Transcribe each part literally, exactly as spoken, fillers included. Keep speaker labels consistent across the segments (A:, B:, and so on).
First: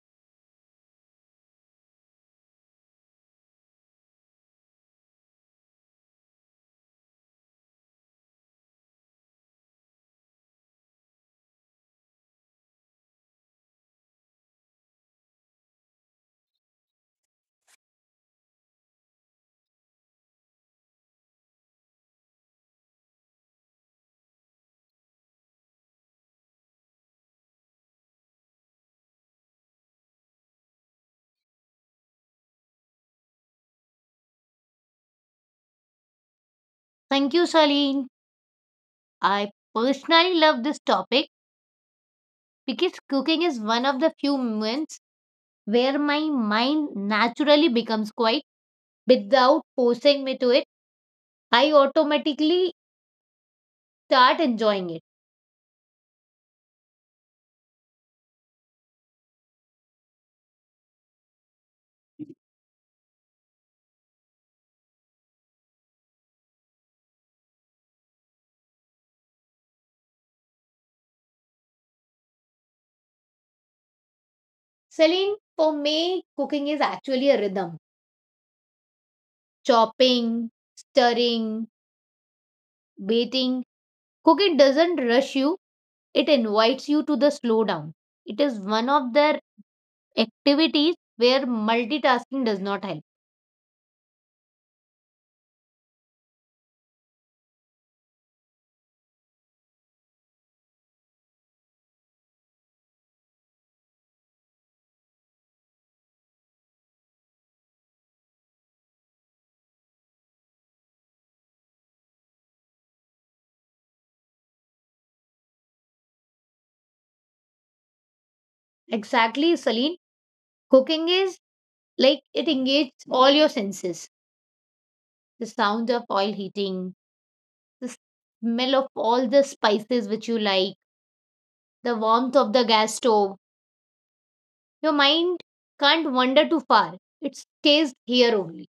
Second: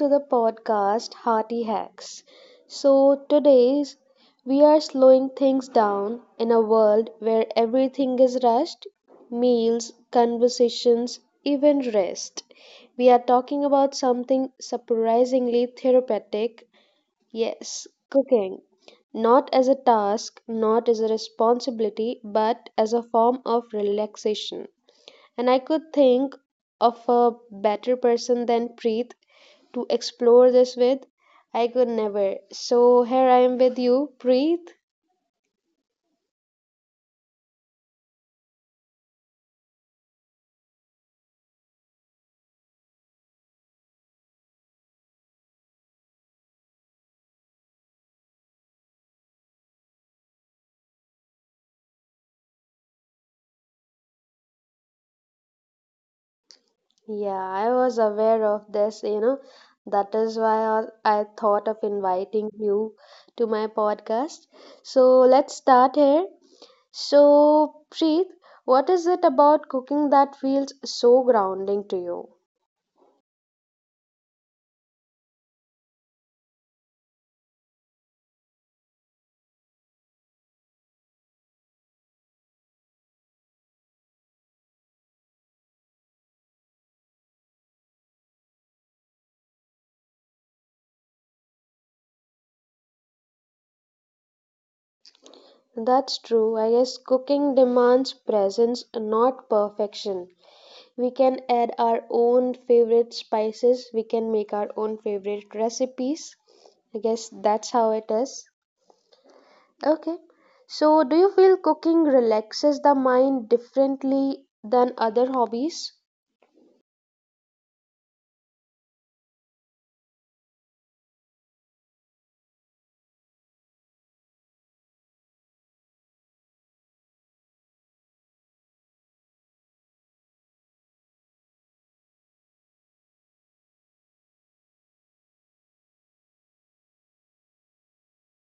A: to the podcast Hearty Hacks. So, today's we are slowing things down in a world where everything is rushed meals, conversations, even rest. We are talking about something surprisingly therapeutic, yes, cooking. Not as a task, not as a responsibility, but as a form of relaxation, and I could think of a better person than Preet to explore this with. I could never. So here I am with you, Preet.
B: Thank you, Shaleen. I personally love this topic because cooking is one of the few moments where my mind naturally becomes quiet without forcing me to it. I automatically start enjoying it.
A: Yeah, I was aware of this, you know. That is why I I thought of inviting you to my podcast. So let's start here. So, Preet, what is it about cooking that feels so grounding to you?
B: Shaleen, for me, cooking is actually a rhythm. Chopping, stirring, waiting. Cooking doesn't rush you, it invites you to the slowdown. It is one of their activities where multitasking does not help.
A: That's true. I guess cooking demands presence, not perfection. We can add our own favorite spices. We can make our own favorite recipes. I guess that's how it is. Okay, so do you feel cooking relaxes the mind differently than other hobbies?
B: Exactly, Celine. Cooking is like it engages all your senses, the sound of oil heating, the smell of all the spices which you like, the warmth of the gas stove. Your mind can't wander too far, it stays here only.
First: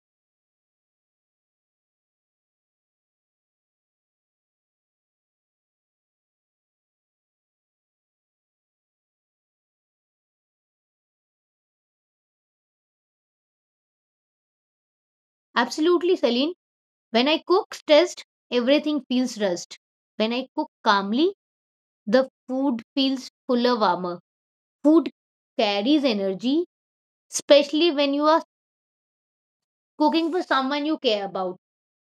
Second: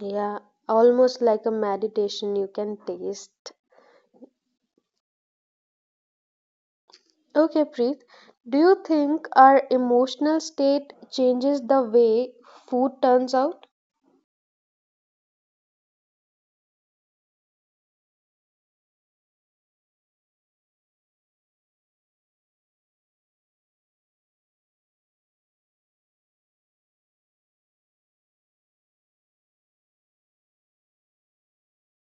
A: Yeah, almost like a meditation you can taste. Okay, Preet, do you think our emotional state changes the way food turns out?
B: Absolutely, Celine. When I cook stressed, everything feels rushed. When I cook calmly, the food feels fuller, warmer. Food carries energy, especially when you are cooking for someone you care about,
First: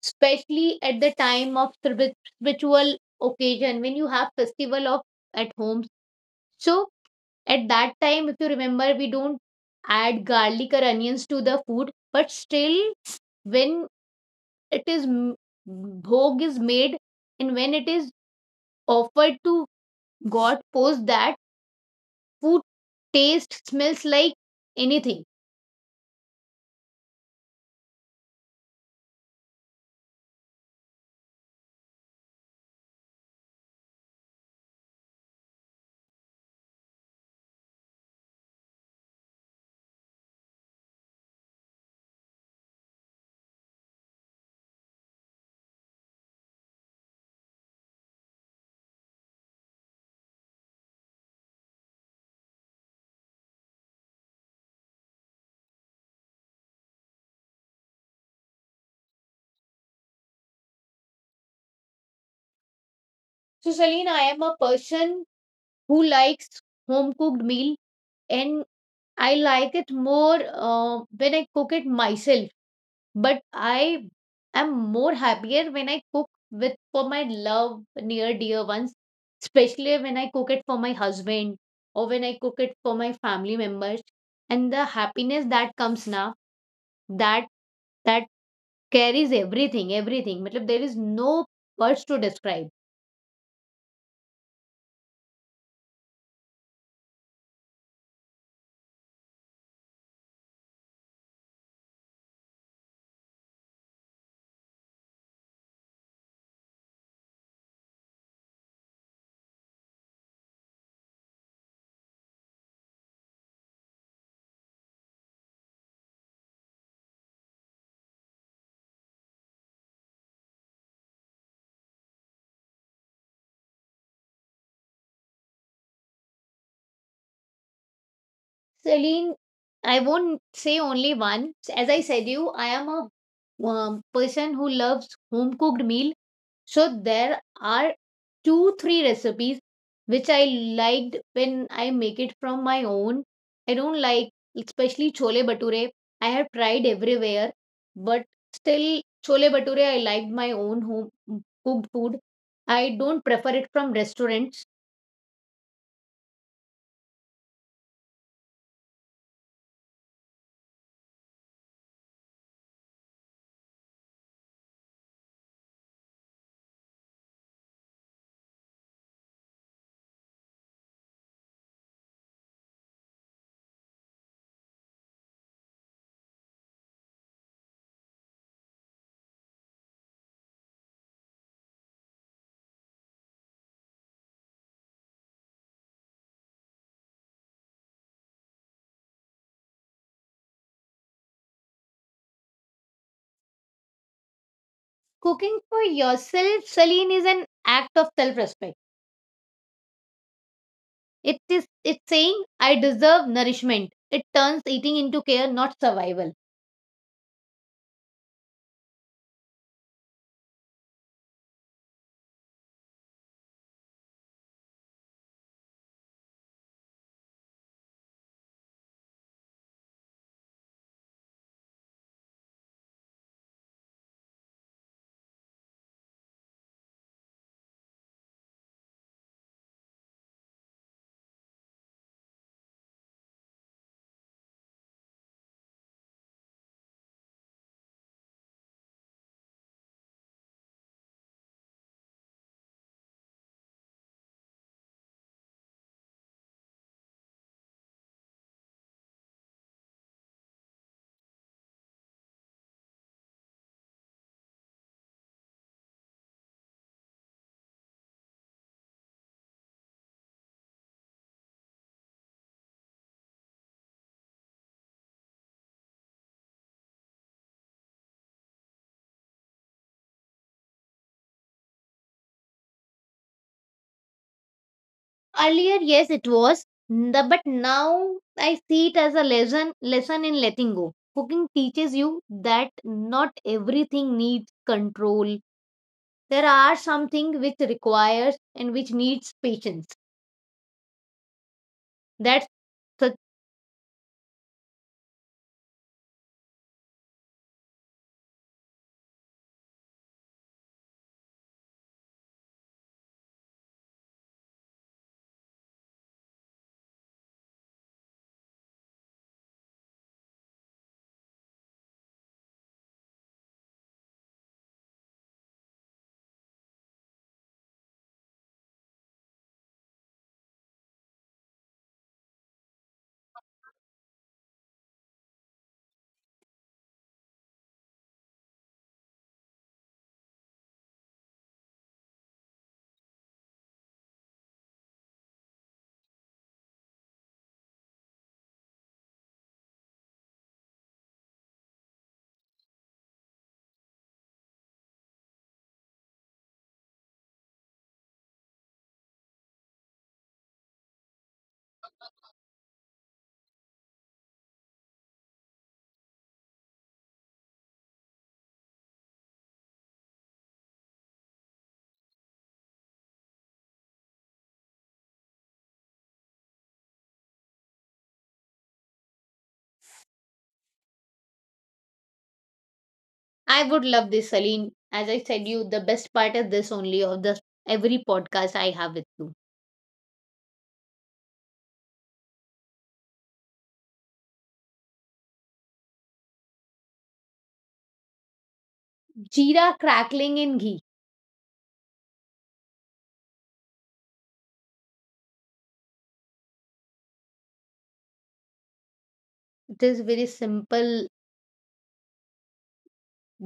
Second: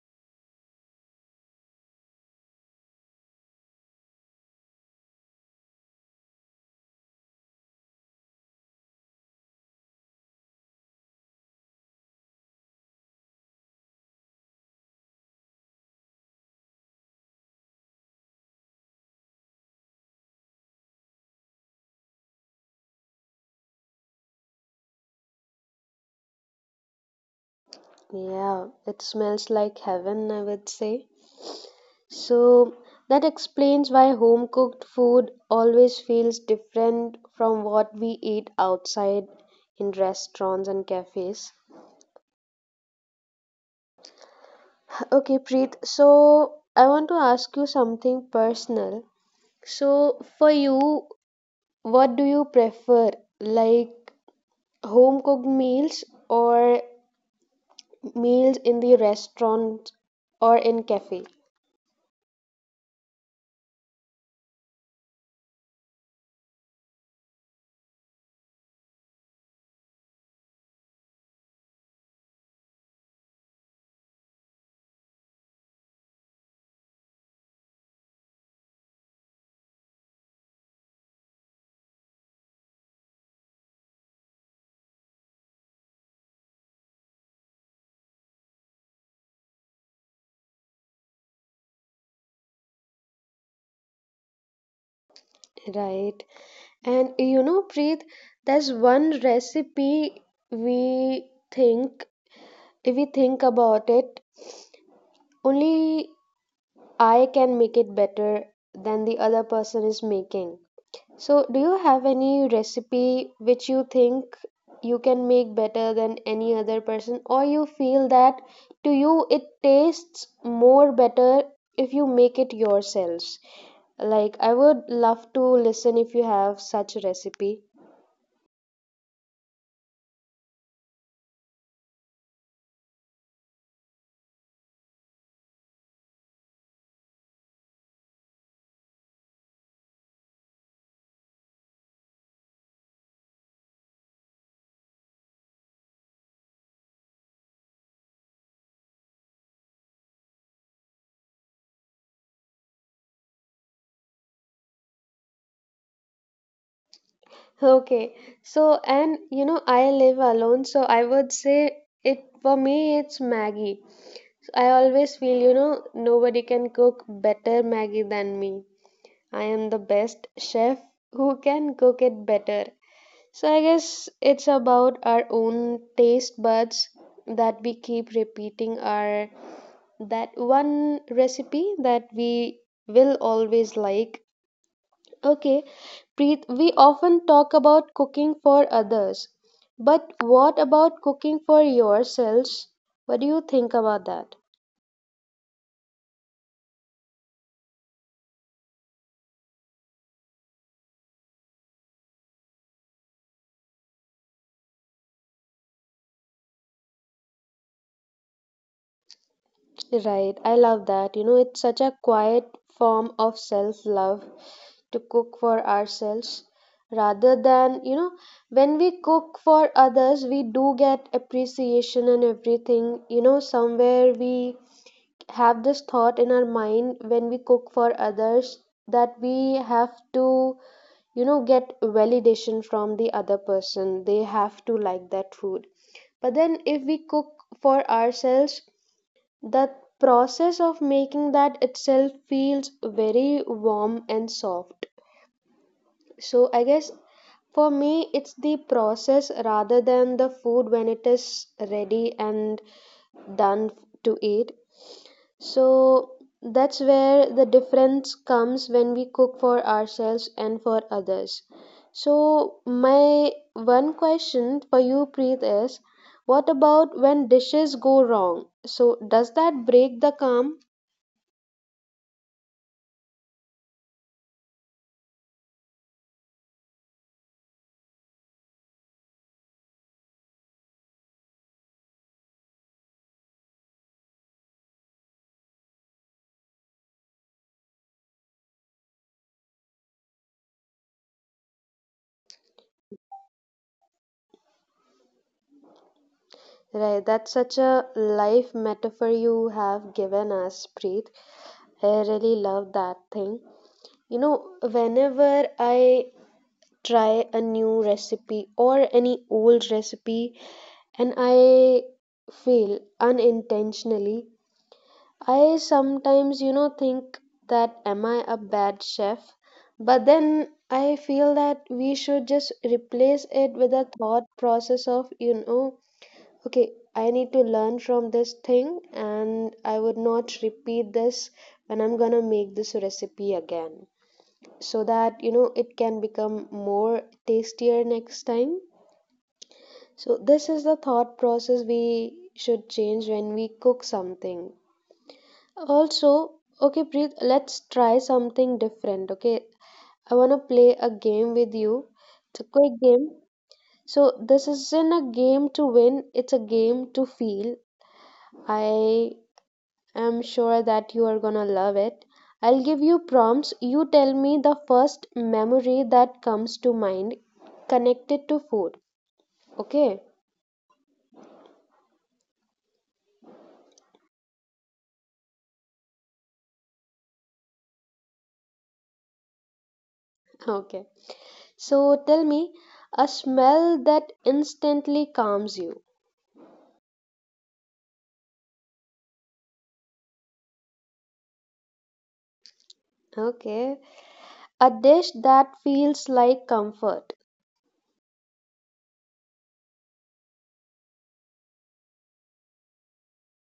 B: especially at the time of spiritual spiritual occasion when you have festival of at home. So at that time, if you remember, we don't add garlic or onions to the food, but still when it is m- bhog is made and when it is offered to god, post that food taste smells like anything.
A: Yeah, it smells like heaven, I would say. So that explains why home cooked food always feels different from what we eat outside in restaurants and cafes. Okay, Preet, so I want to ask you something personal. So for you, what do you prefer? Like home cooked meals or meals in the restaurant or in cafe?
B: So Celine, I am a person who likes home cooked meal, and I like it more uh, when I cook it myself, but I am more happier when I cook with for my love near dear ones, especially when I cook it for my husband or when I cook it for my family members. And the happiness that comes now, that that carries everything, everything. Matlab, there is no words to describe.
A: Right. And you know, Preet, there's one recipe we think, if we think about it, only I can make it better than the other person is making. So, do you have any recipe which you think you can make better than any other person, or you feel that to you it tastes more better if you make it yourselves? Like, I would love to listen if you have such a recipe.
B: Celine, I won't say only one. As I said you, I am a um, person who loves home cooked meal. So there are two, three recipes which I liked when I make it from my own. I don't like, especially chole bature. I have tried everywhere, but still chole bature. I liked my own home mm, cooked food. I don't prefer it from restaurants.
A: Okay. So, and you know, I live alone, so I would say it for me, it's Maggie. So, I always feel, you know, nobody can cook better Maggie than me. I am the best chef who can cook it better. So, I guess it's about our own taste buds that we keep repeating our that one recipe that we will always like. Okay, Preet, we often talk about cooking for others, but what about cooking for yourselves? What do you think about that?
B: Cooking for yourself, Celine, is an act of self respect. It is it's saying I deserve nourishment. It turns eating into care, not survival.
A: Right, I love that. You know, it's such a quiet form of self love to cook for ourselves rather than, you know, when we cook for others, we do get appreciation and everything. You know, somewhere we have this thought in our mind when we cook for others that we have to, you know, get validation from the other person. They have to like that food. But then if we cook for ourselves, the process of making that itself feels very warm and soft. So I guess for me it's the process rather than the food when it is ready and done to eat. So that's where the difference comes when we cook for ourselves and for others. So, my one question for you, Preet, is what about when dishes go wrong? So, does that break the calm?
B: Earlier, yes, it was, n- the- but now I see it as a lesson lesson in letting go. Cooking teaches you that not everything needs control. There are something which requires and which needs patience. That's the,
A: Right, that's such a life metaphor you have given us, Preet. I really love that thing. You know, whenever I try a new recipe or any old recipe and I feel unintentionally, I sometimes, you know, think that am I a bad chef? But then I feel that we should just replace it with a thought process of, you know, okay, I need to learn from this thing and I would not repeat this when I'm gonna make this recipe again, so that you know it can become more tastier next time. So this is the thought process we should change when we cook something. Also, okay, Preet, let's try something different. Okay, I want to play a game with you. It's a quick game. So, this isn't a game to win, it's a game to feel. I I'm sure that you are gonna love it. I'll give you prompts. You tell me the first memory that comes to mind connected to food. Okay?
B: I would love this, Celine. As I said, you the best part is this only of the every podcast I have with you.
A: Okay. So tell me a smell that instantly calms you.
B: Jeera crackling in ghee.
A: Okay. A dish that feels like comfort.
B: It is very simple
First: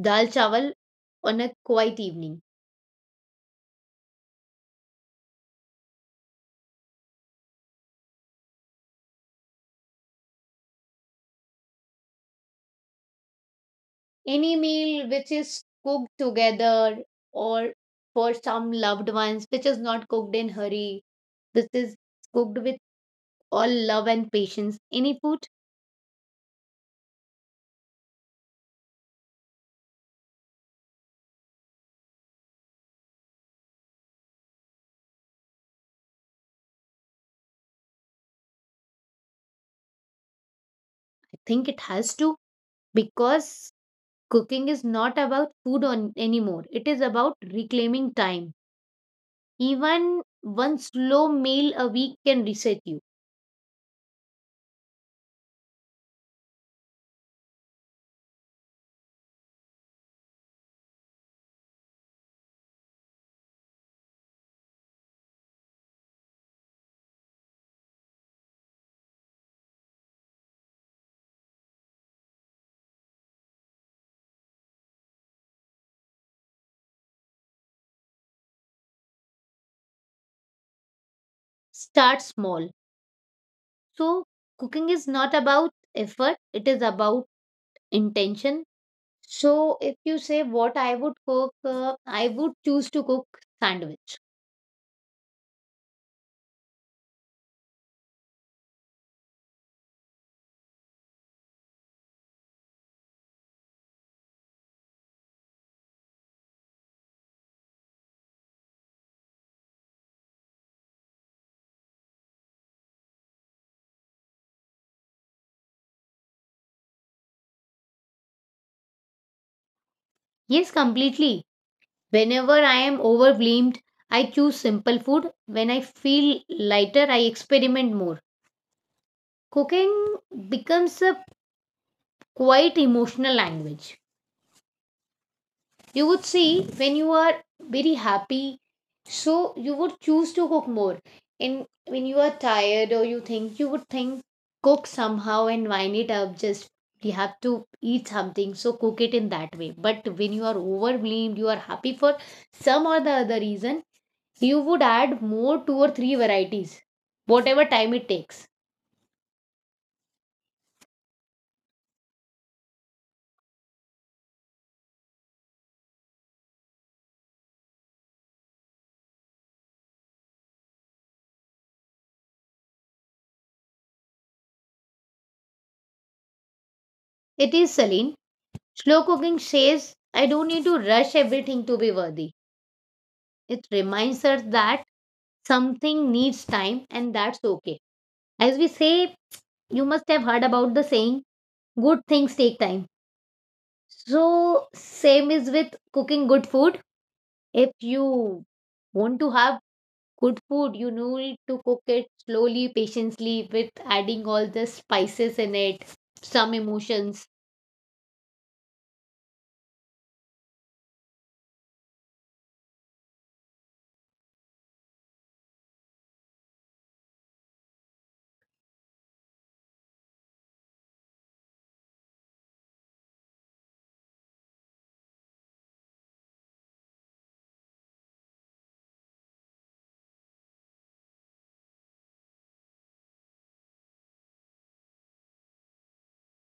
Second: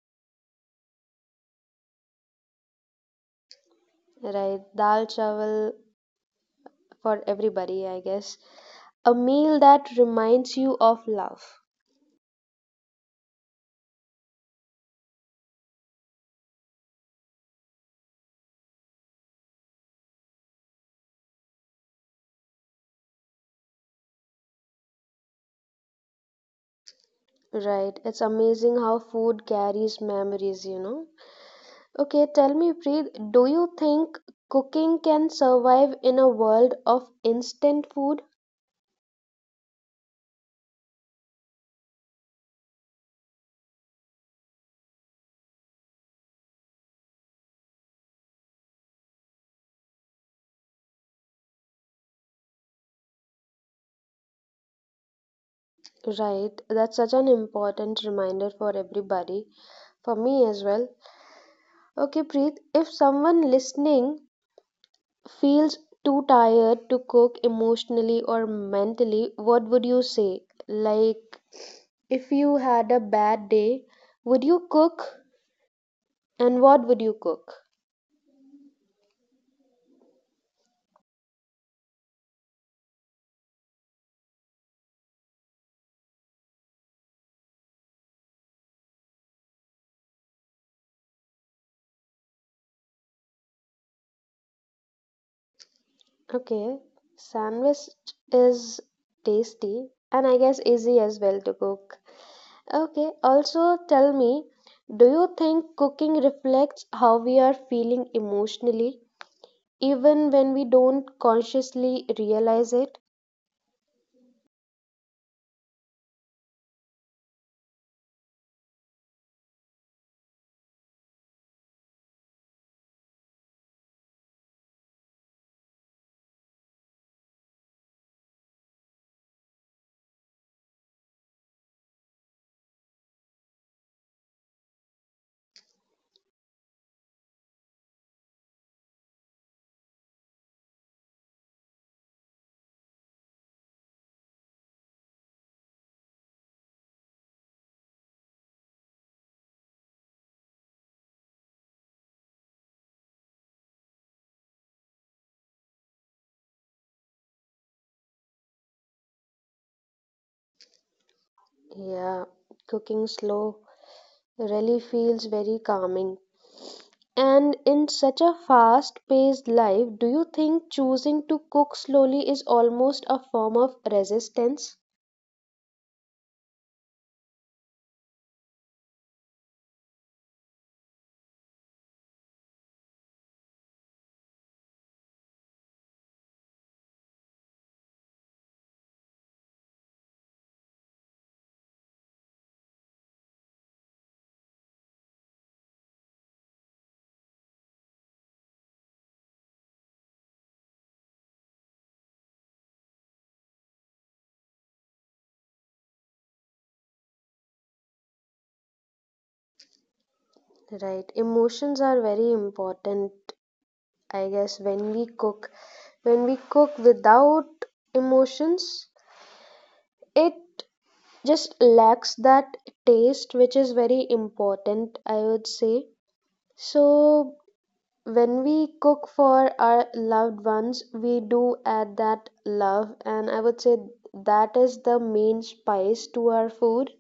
B: dal chawal on a quiet evening.
A: Right. Dal chawal for everybody, I guess. A meal that reminds you of love.
B: Any meal which is cooked together or for some loved ones, which is not cooked in hurry, this is cooked with all love and patience. Any food,
A: Right. It's amazing how food carries memories, you know. Okay, tell me, Preet, do you think cooking can survive in a world of instant food?
B: I think it has to, because cooking is not about food on anymore. It is about reclaiming time. Even one slow meal a week can reset you.
A: Right, that's such an important reminder for everybody, for me as well. Okay, Preet, if someone listening feels too tired to cook emotionally or mentally, what would you say? Like, if you had a bad day, would you cook and what would you cook?
B: Start small. So cooking is not about effort. It is about intention. So if you say what I would cook, uh, I would choose to cook sandwich.
A: Okay, sandwich is tasty and I guess easy as well to cook. Okay, also tell me, do you think cooking reflects how we are feeling emotionally, even when we don't consciously realize it?
B: Yes, completely. Whenever I am overwhelmed, I choose simple food. When I feel lighter, I experiment more. Cooking becomes a quite emotional language. You would see when you are very happy, so you would choose to cook more, and when you are tired, or you think you would think cook somehow and wind it up, just you have to eat something, so cook it in that way. But when you are overwhelmed, you are happy for some or the other reason, you would add more two or three varieties, whatever time it takes.
A: Yeah, cooking slow really feels very calming. And in such a fast-paced life, do you think choosing to cook slowly is almost a form of resistance?
B: It is, Celine, slow cooking says I don't need to rush everything to be worthy. It reminds us that something needs time and that's okay. As we say, you must have heard about the saying, good things take time. So same is with cooking good food. If you want to have good food, you need to cook it slowly, patiently, with adding all the spices in it, some emotions.
A: Right. Emotions are very important, I guess, when we cook. When we cook without emotions, it just lacks that taste, which is very important, I would say. So, when we cook for our loved ones, we do add that love, and I would say that is the main spice to our food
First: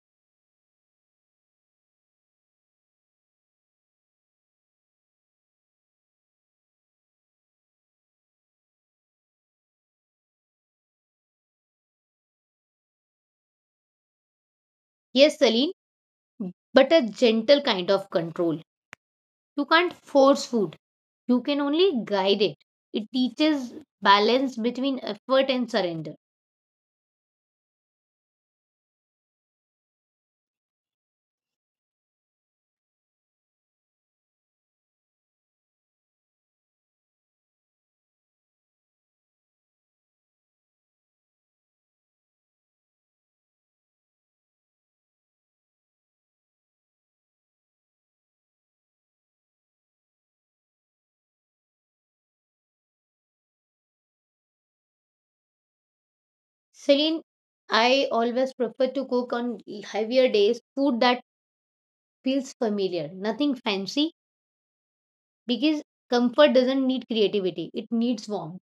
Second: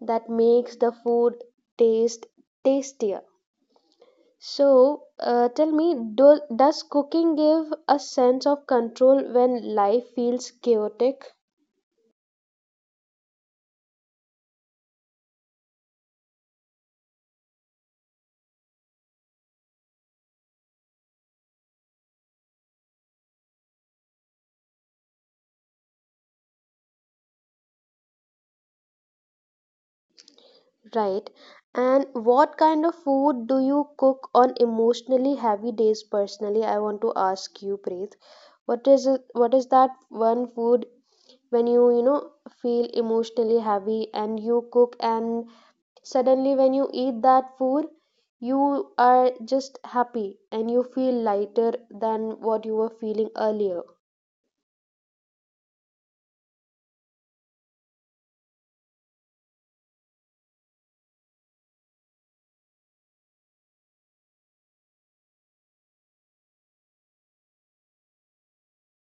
A: that makes the food taste tastier. So, uh, tell me, do, does cooking give a sense of control when life feels chaotic?
B: Yes, Celine, but a gentle kind of control. You can't force food, you can only guide it. It teaches balance between effort and surrender.
A: Right. And what kind of food do you cook on emotionally heavy days personally? I want to ask you, Preet. What is it, what is that one food when you, you know, feel emotionally heavy and you cook and suddenly when you eat that food, you are just happy and you feel lighter than what you were feeling earlier?
B: Celine, I always prefer to cook on heavier days food that feels familiar, nothing fancy, because comfort doesn't need creativity, it needs warmth.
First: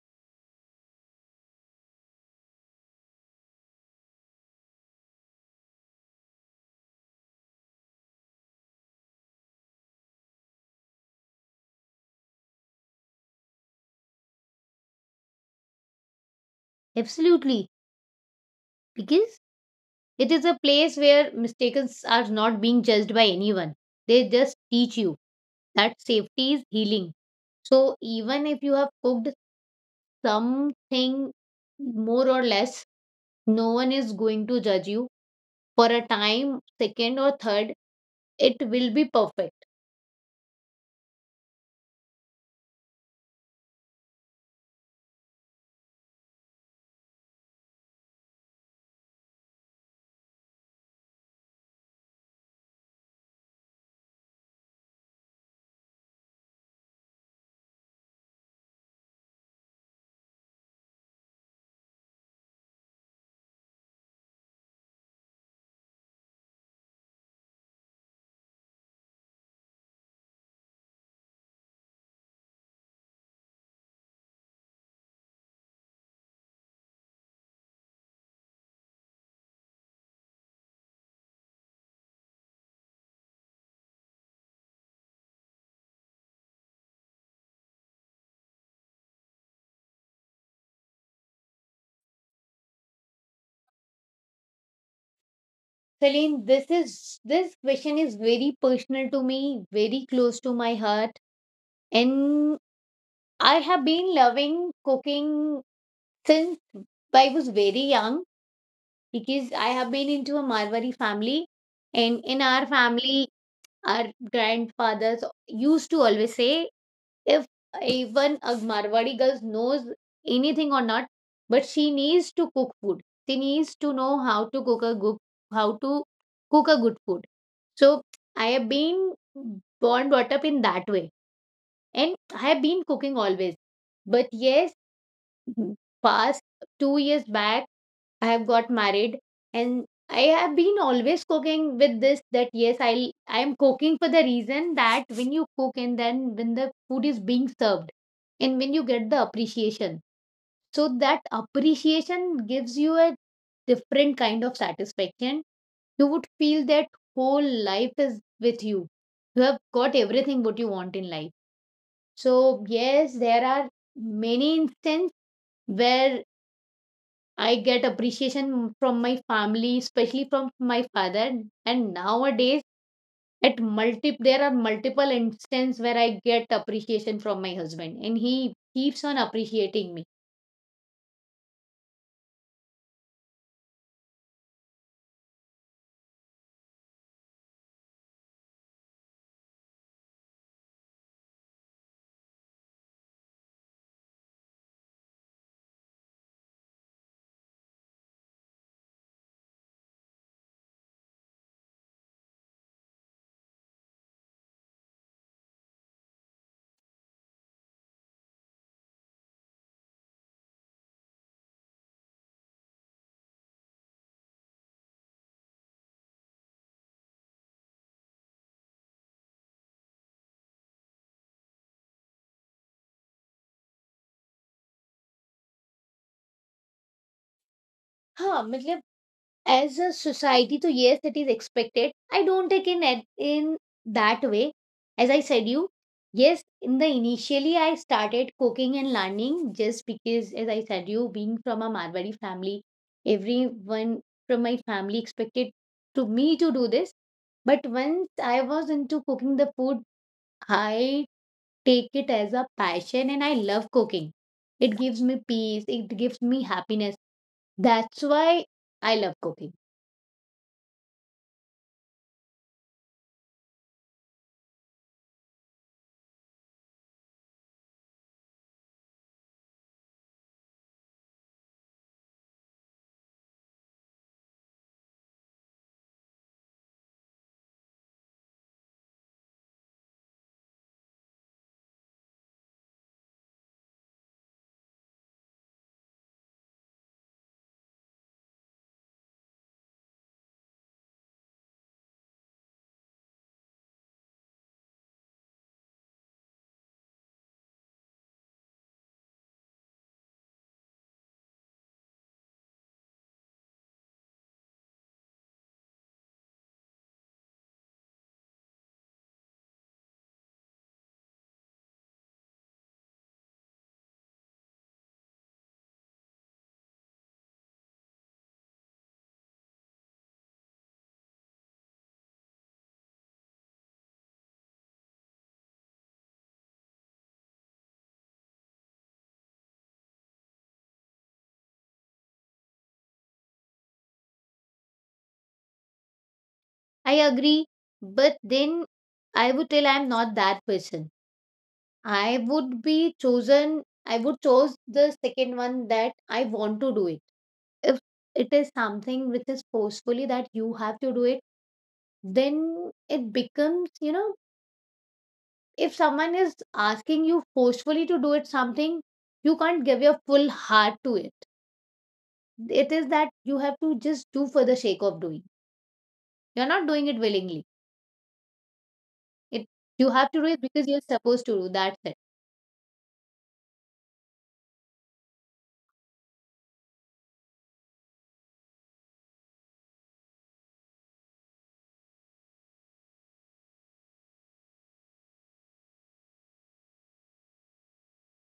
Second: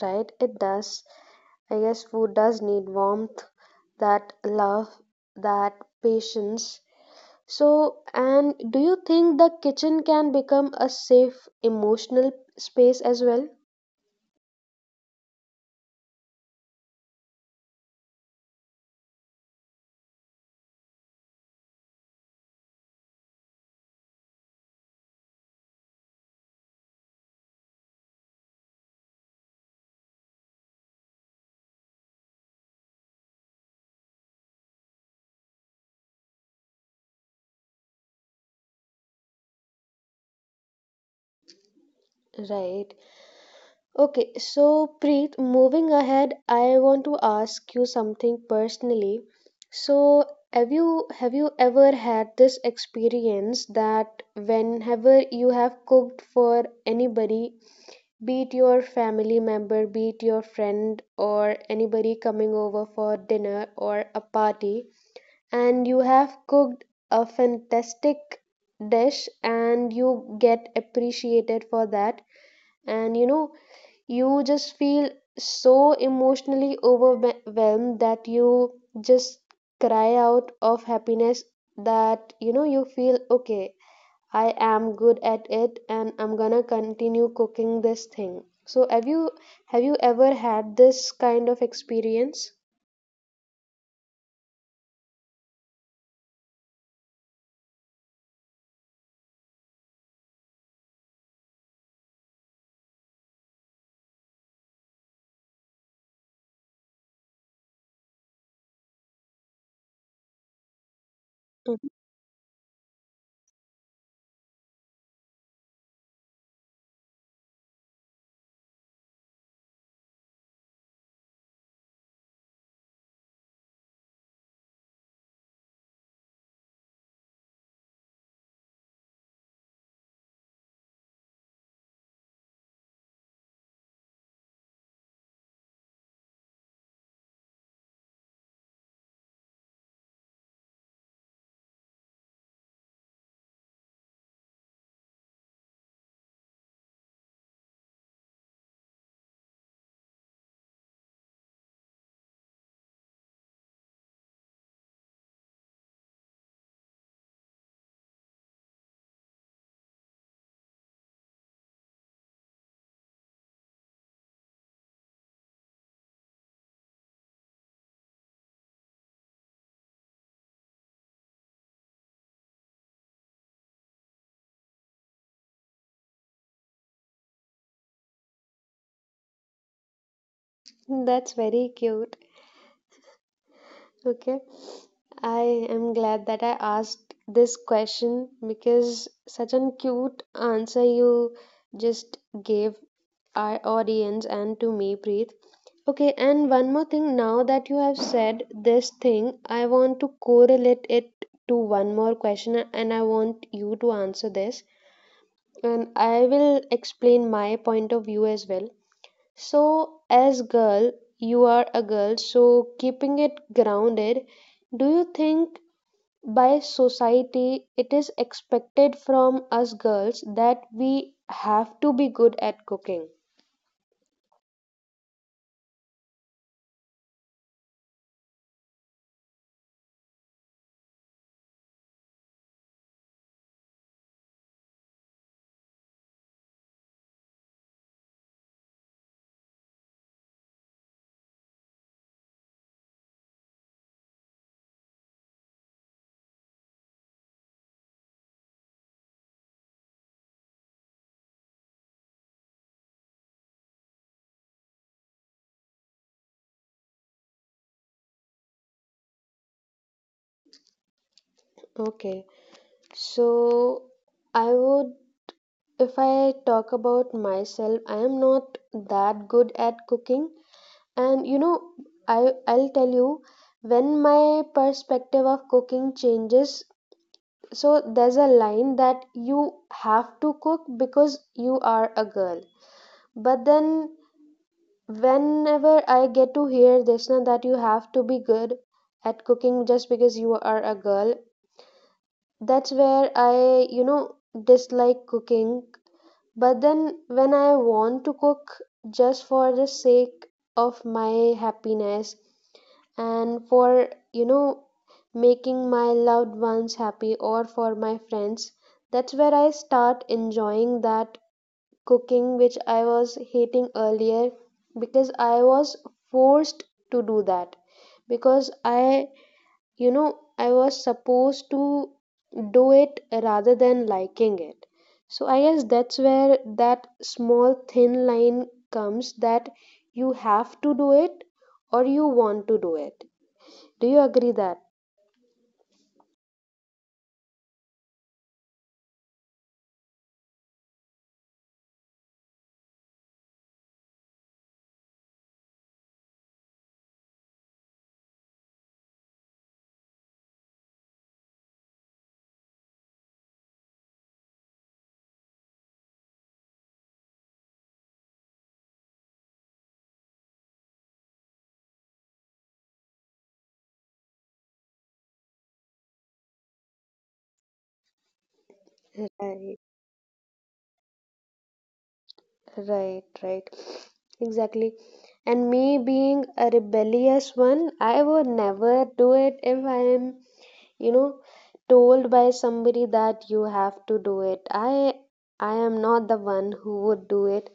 A: Right, it does. I guess food does need warmth, that love, that patience. So, and do you think the kitchen can become a safe emotional space as well?
B: Absolutely, because it is a place where mistakes are not being judged by anyone, they just teach you that safety is healing. So even if you have cooked something more or less, no one is going to judge you. For a time, second or third, it will be perfect.
A: Right. Okay, so Preet, moving ahead, I want to ask you something personally. So, have you have you ever had this experience that whenever you have cooked for anybody, be it your family member, be it your friend, or anybody coming over for dinner or a party, and you have cooked a fantastic dish and you get appreciated for that, and you know, you just feel so emotionally overwhelmed that you just cry out of happiness that you know you feel okay, I am good at it and I'm gonna continue cooking this thing. So have you have you ever had this kind of experience?
B: Celine, this is this question is very personal to me, very close to my heart, and I have been loving cooking since I was very young, because I have been into a Marwari family, and in our family, our grandfathers used to always say, if even a Marwari girl knows anything or not, but she needs to cook food. She needs to know how to cook a good, how to cook a good food. So I have been born, brought up in that way. And I have been cooking always. But yes, past two years back, I have got married, and I have been always cooking with this that yes, I'll I am cooking for the reason that when you cook and then when the food is being served and when you get the appreciation. So that appreciation gives you a different kind of satisfaction. You would feel that whole life is with you. You have got everything what you want in life. So yes, there are many instances where I get appreciation from my family, especially from my father. And nowadays, at multi, there are multiple instances where I get appreciation from my husband, and he keeps on appreciating me.
A: Mhm. That's very cute. Okay, I am glad that I asked this question because such an cute answer you just gave our audience and to me, Preet. Okay, and one more thing now that you have said this thing, I want to correlate it to one more question and I want you to answer this. And I will explain my point of view as well. So, as girl, you are a girl, so keeping it grounded, do you think by society it is expected from us girls that we have to be good at cooking?
B: हाँ मतलब, as a society, so yes, it is expected. I don't take in it in that way. As I said you, yes, in the initially I started cooking and learning just because, as I said you, being from a Marwari family, everyone from my family expected to me to do this. But once I was into cooking the food, I take it as a passion and I love cooking. It gives me peace, it gives me happiness. That's why I love cooking.
A: Okay. So, I would, if I talk about myself, I am not that good at cooking. And you know, I I'll tell you when my perspective of cooking changes. So there's a line that you have to cook because you are a girl, but then whenever I get to hear this now that you have to be good at cooking just because you are a girl, that's where I, you know, dislike cooking. But then when I want to cook just for the sake of my happiness and for, you know, making my loved ones happy or for my friends, that's where I start enjoying that cooking which I was hating earlier because I was forced to do that because I, you know, I was supposed to do it rather than liking it. So I guess that's where that small thin line comes, that you have to do it or you want to do it. Do you agree that?
B: I agree, but then I would tell I'm not that person. I would be chosen. I would choose the second one that I want to do it. If it is something which is forcefully that you have to do it, then it becomes, you know, if someone is asking you forcefully to do it something, you can't give your full heart to it. It is that you have to just do for the sake of doing. You're not doing it willingly. It you have to do it
A: Right,
B: because you're supposed to do that.
A: right, right. Exactly. And me being a rebellious one, I would never do it if I am, you know, told by somebody that you have to do it. I i am not the one who would do it.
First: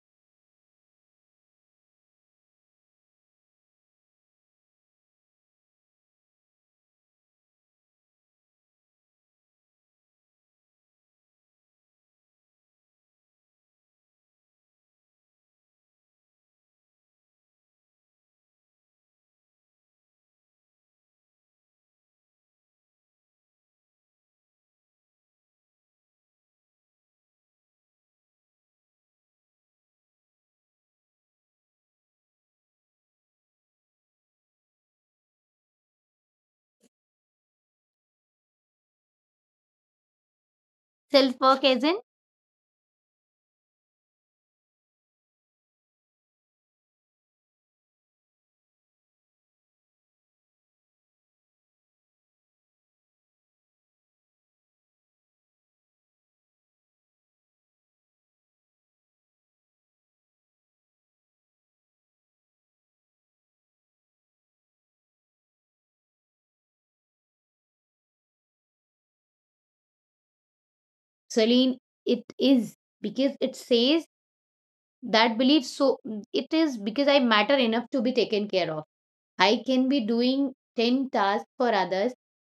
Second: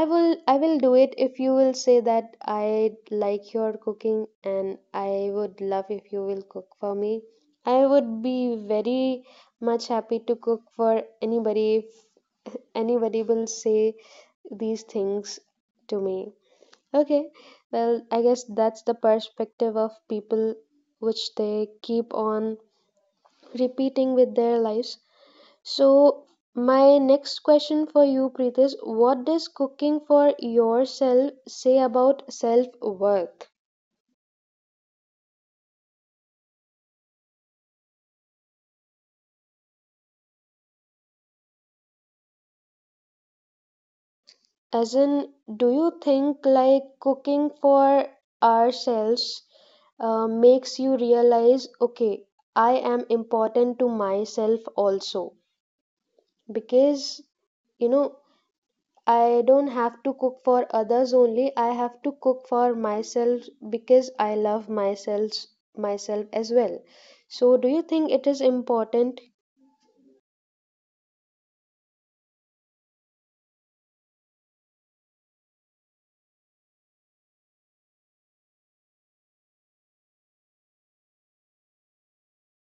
A: I will i will do it if you will say that I like your cooking and I would love if you will cook for me. I would be very much happy to cook for anybody if anybody will say these things to me. Okay, well, I guess that's the perspective of people which they keep on repeating with their lives. So, my next question for you, Preet, is what does cooking for yourself say about self worth?
B: Self work isn't
A: As in, do you think like cooking for ourselves uh, makes you realize, okay, I am important to myself also? Because, you know, I don't have to cook for others only. I have to cook for myself because I love myself myself as well. So do you think it is important?
B: Celine, it is because it says that belief. So it is because I matter enough to be taken care of. I can be doing ten tasks for others,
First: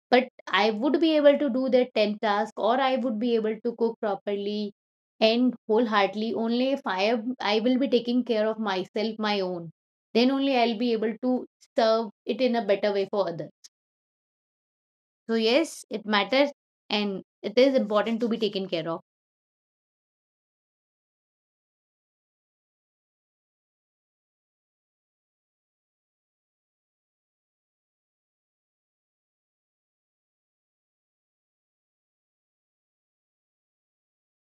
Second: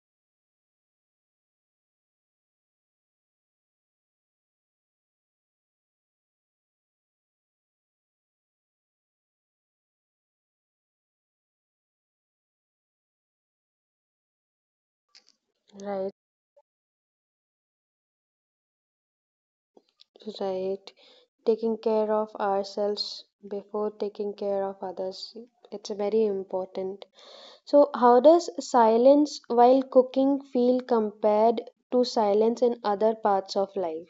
B: but I would be able to do that ten task or I would be able to cook properly and wholeheartedly only if I am, I will be taking care of myself, my own. Then only I'll be able to serve it in a better way for others. So yes, it
A: Right,
B: matters, and it is important to be taken care of.
A: right. Taking care of ourselves before taking care of others. It's very important. So how does silence while cooking feel compared to silence in other parts of life?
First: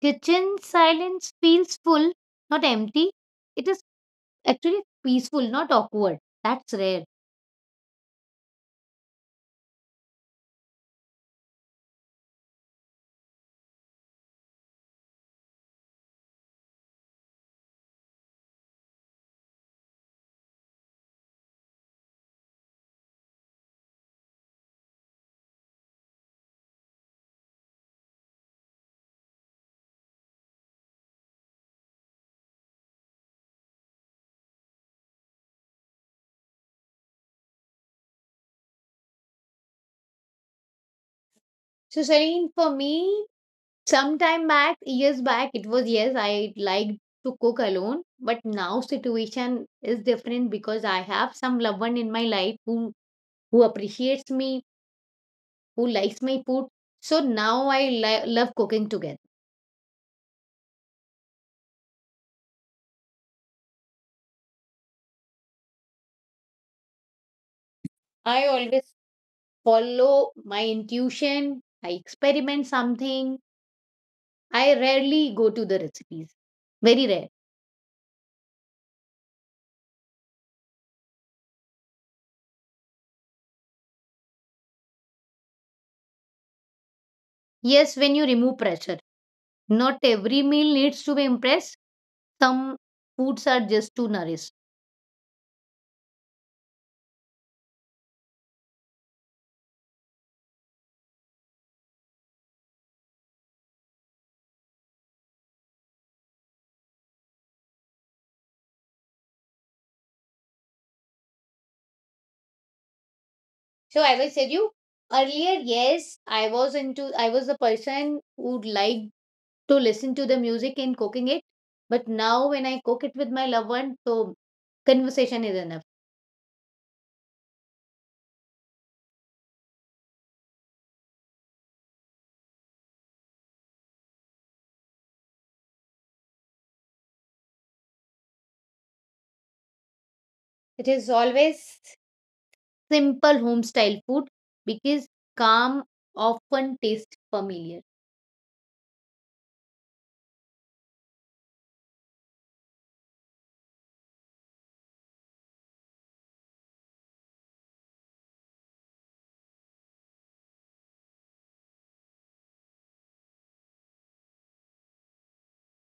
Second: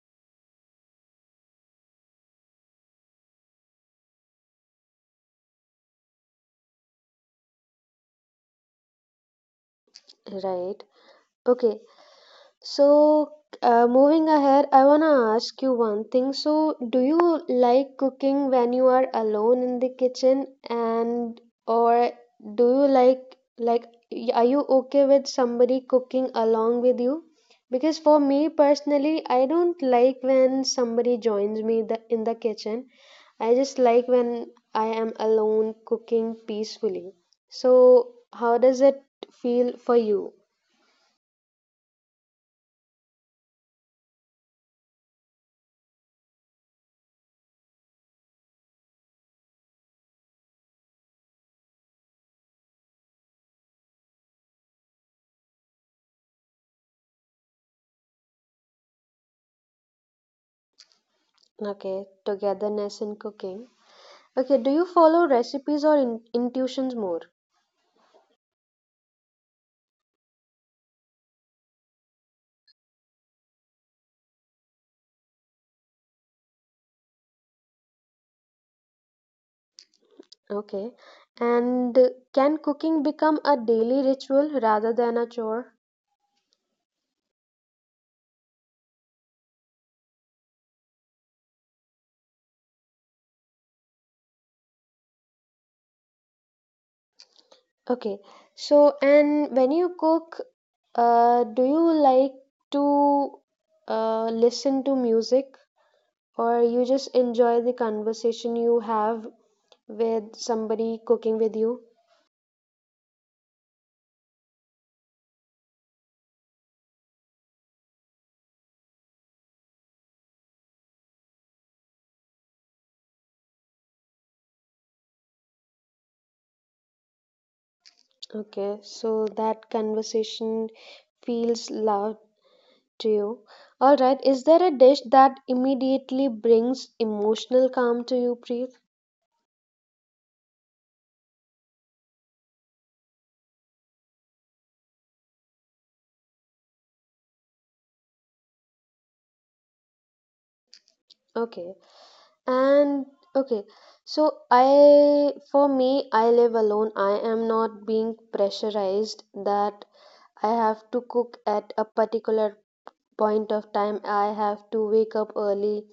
B: Kitchen silence feels full, not empty. It is actually peaceful, not awkward. That's rare.
A: Right. Okay, so, uh, moving ahead, I want to ask you one thing. So, do you like cooking when you are alone in the kitchen and or do you like like y- are you okay with somebody cooking along with you? Because for me personally, I don't like when somebody joins me the, in the kitchen. I just like when I am alone cooking peacefully. So, how does it feel for you?
B: So, Shireen, for me, sometime back, years back, it was yes, I liked to cook alone. But now situation is different because I have some loved one in my life who who appreciates me, who likes my food. So now I li- love cooking together.
A: Okay, togetherness in cooking. Okay, do you follow recipes or in- intuitions more?
B: I always follow my intuition. I experiment something, I rarely go to the recipes. Very rare.
A: Okay, and uh, can cooking become a daily ritual rather than a chore?
B: Yes, when you remove pressure. Not every meal needs to be impressed. Some foods are just to nourish.
A: Okay, so and when you cook, uh, do you like to uh, listen to music or you just enjoy the conversation you have with somebody cooking with you?
B: So as I said you earlier, yes, I was into I was the person who liked to listen to the music and cooking it. But now when I cook it with my loved one, so conversation is enough.
A: Okay, so that conversation feels loud to you. All right. Is there a dish that immediately brings emotional calm to you, Preet?
B: It is always simple home style food because calm often tastes familiar.
A: Okay. And okay. So I for me I live alone. I am not being pressurized that I have to cook at a particular point of time. I have to wake up early,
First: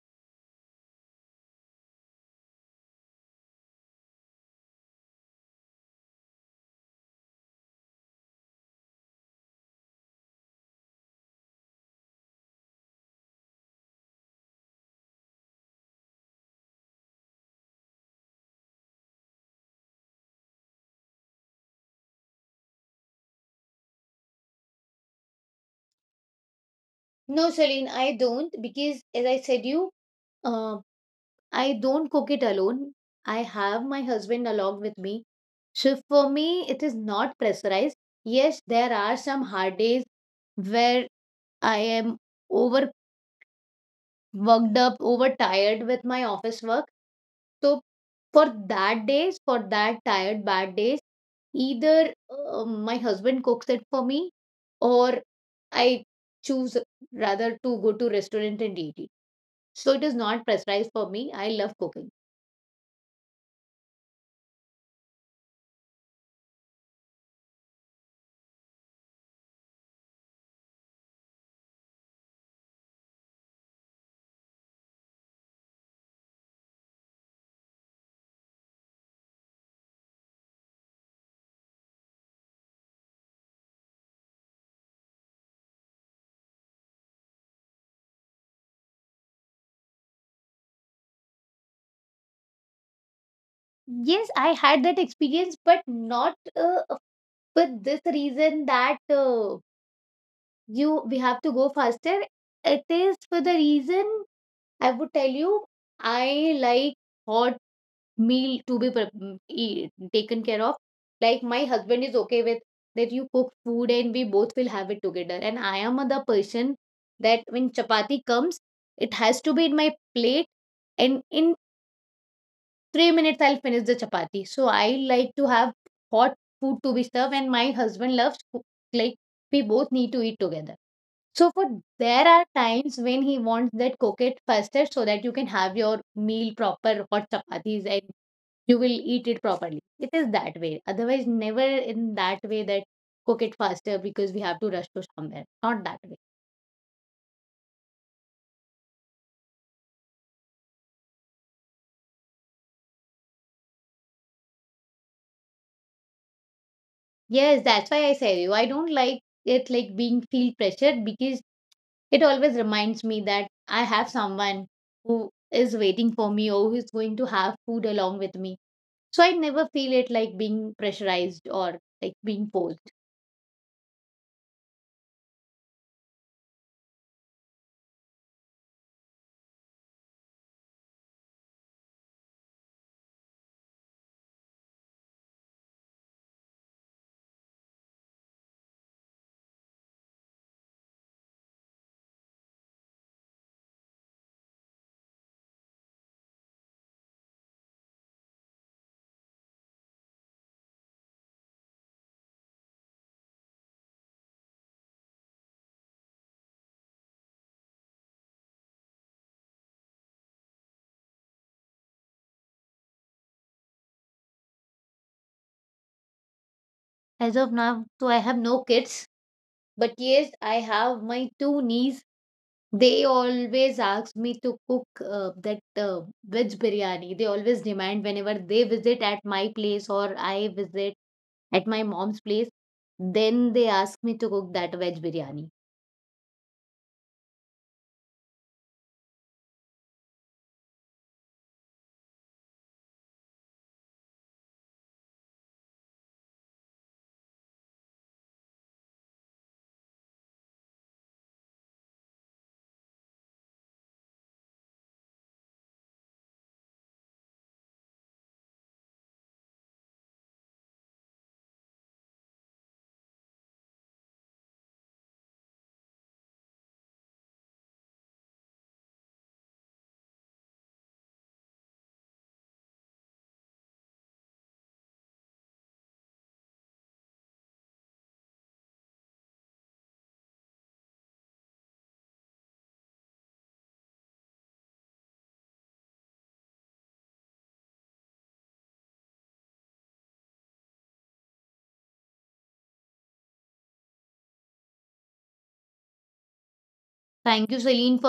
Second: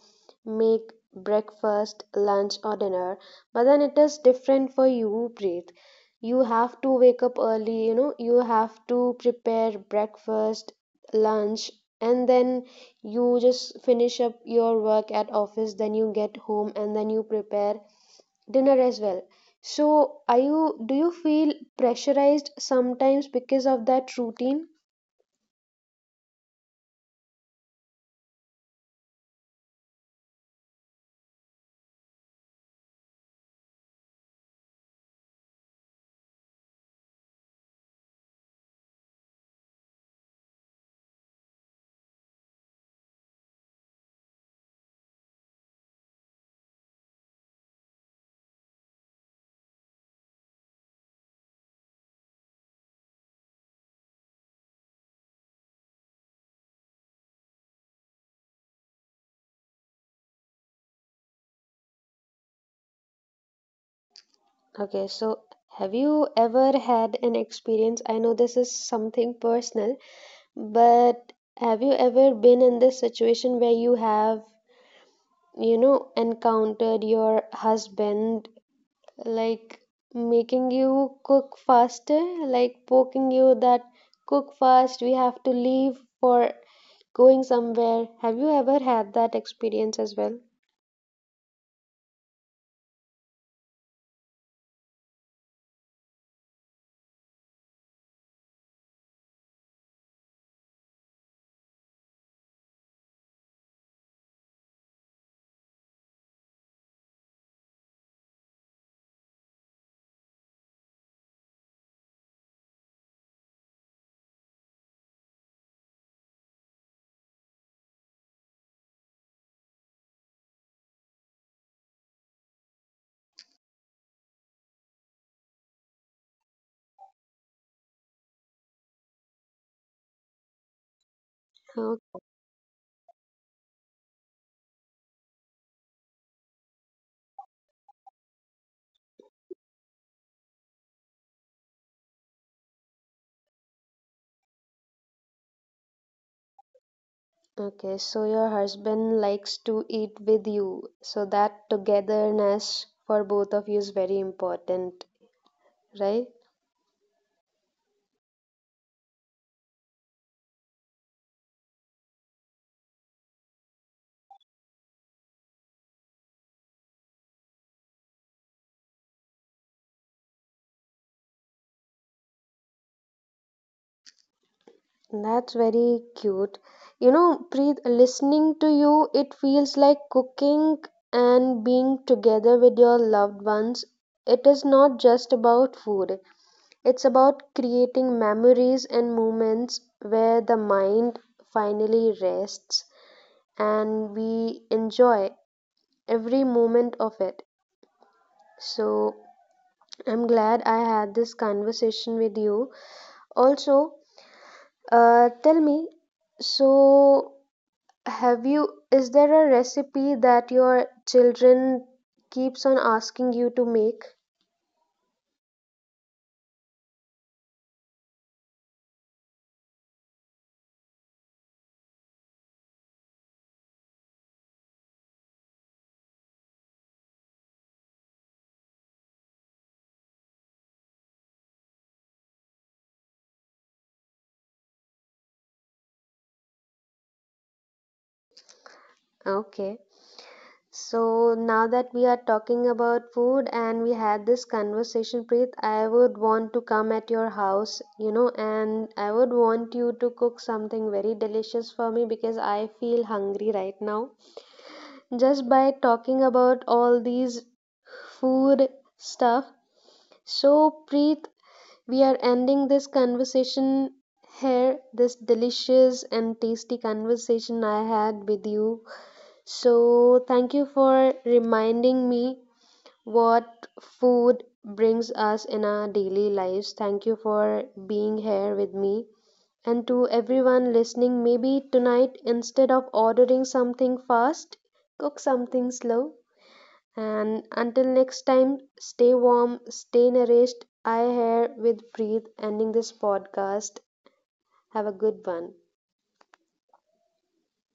A: make breakfast, lunch, or dinner. But then it is different for you, Preet. You have to wake up early, you know, you have to prepare breakfast, lunch, and then you just finish up your work at office, then you get home and then you prepare dinner as well. So, are you do you feel pressurized sometimes because of that routine?
B: No, Celine, I don't, because as I said you, uh, I don't cook it alone. I have my husband along with me. So for me, it is not pressurized. Yes, there are some hard days where I am overworked up, overtired with my office work. So for that days, for that tired, bad days, either uh, my husband cooks it for me, or I choose rather to go to restaurant and eat it. So it is not pressurized for me. I love cooking.
A: Okay, so have you ever had an experience? I know this is something personal, but have you ever been in this situation where you have, you know, encountered your husband like making you cook faster, like poking you that cook fast, we have to leave for going somewhere? Have you ever had that experience as well?
B: Yes, I had that experience, but not uh, for this reason that uh, you we have to go faster. It is for the reason, I would tell you, I like hot meal to be prep- mm, e- taken care of. Like my husband is okay with that you cook food and we both will have it together. And I am the person that when chapati comes, it has to be in my plate, and in three minutes I'll finish the chapati. So I like to have hot food to be served, and my husband loves coo- like we both need to eat together. So for there are times when he wants that cook it faster so that you can have your meal proper hot chapatis and you will eat it properly. It is that way. Otherwise, never in that way that cook it faster because we have to rush to somewhere. Not that way.
A: Okay, so your husband likes to eat with you. So that togetherness for both of you is very important, right?
B: Yes, that's why I say you. I don't like it like being feel pressured because it always reminds me that I have someone who is waiting for me or who is going to have food along with me. So I never feel it like being pressurized or like being forced.
A: That's very cute. You know, Preet, listening to you, it feels like cooking and being together with your loved ones. It is not just about food, it's about creating memories and moments where the mind finally rests and we enjoy every moment of it. So I'm glad I had this conversation with you. Also, uh, tell me, so have you, is there a recipe that your children keeps on asking you to make?
B: As of now, so I have no kids, but yes, I have my two niece. They always ask me to cook uh, that uh, veg biryani. They always demand whenever they visit at my place or I visit at my mom's place, then they ask me to cook that veg biryani.
A: Okay. So now that we are talking about food and we had this conversation, Preet, I would want to come at your house, you know, and I would want you to cook something very delicious for me because I feel hungry right now, just by talking about all these food stuff. So, Preet, we are ending this conversation here, this delicious and tasty conversation I had with you. So, thank you for reminding me what food brings us in our daily lives. Thank you for being here with me. And to everyone listening, maybe tonight instead of ordering something fast, cook something slow, and until next time, stay warm, stay nourished. I here with Preet ending this podcast. Have a good one.
B: Thank you, Celine, for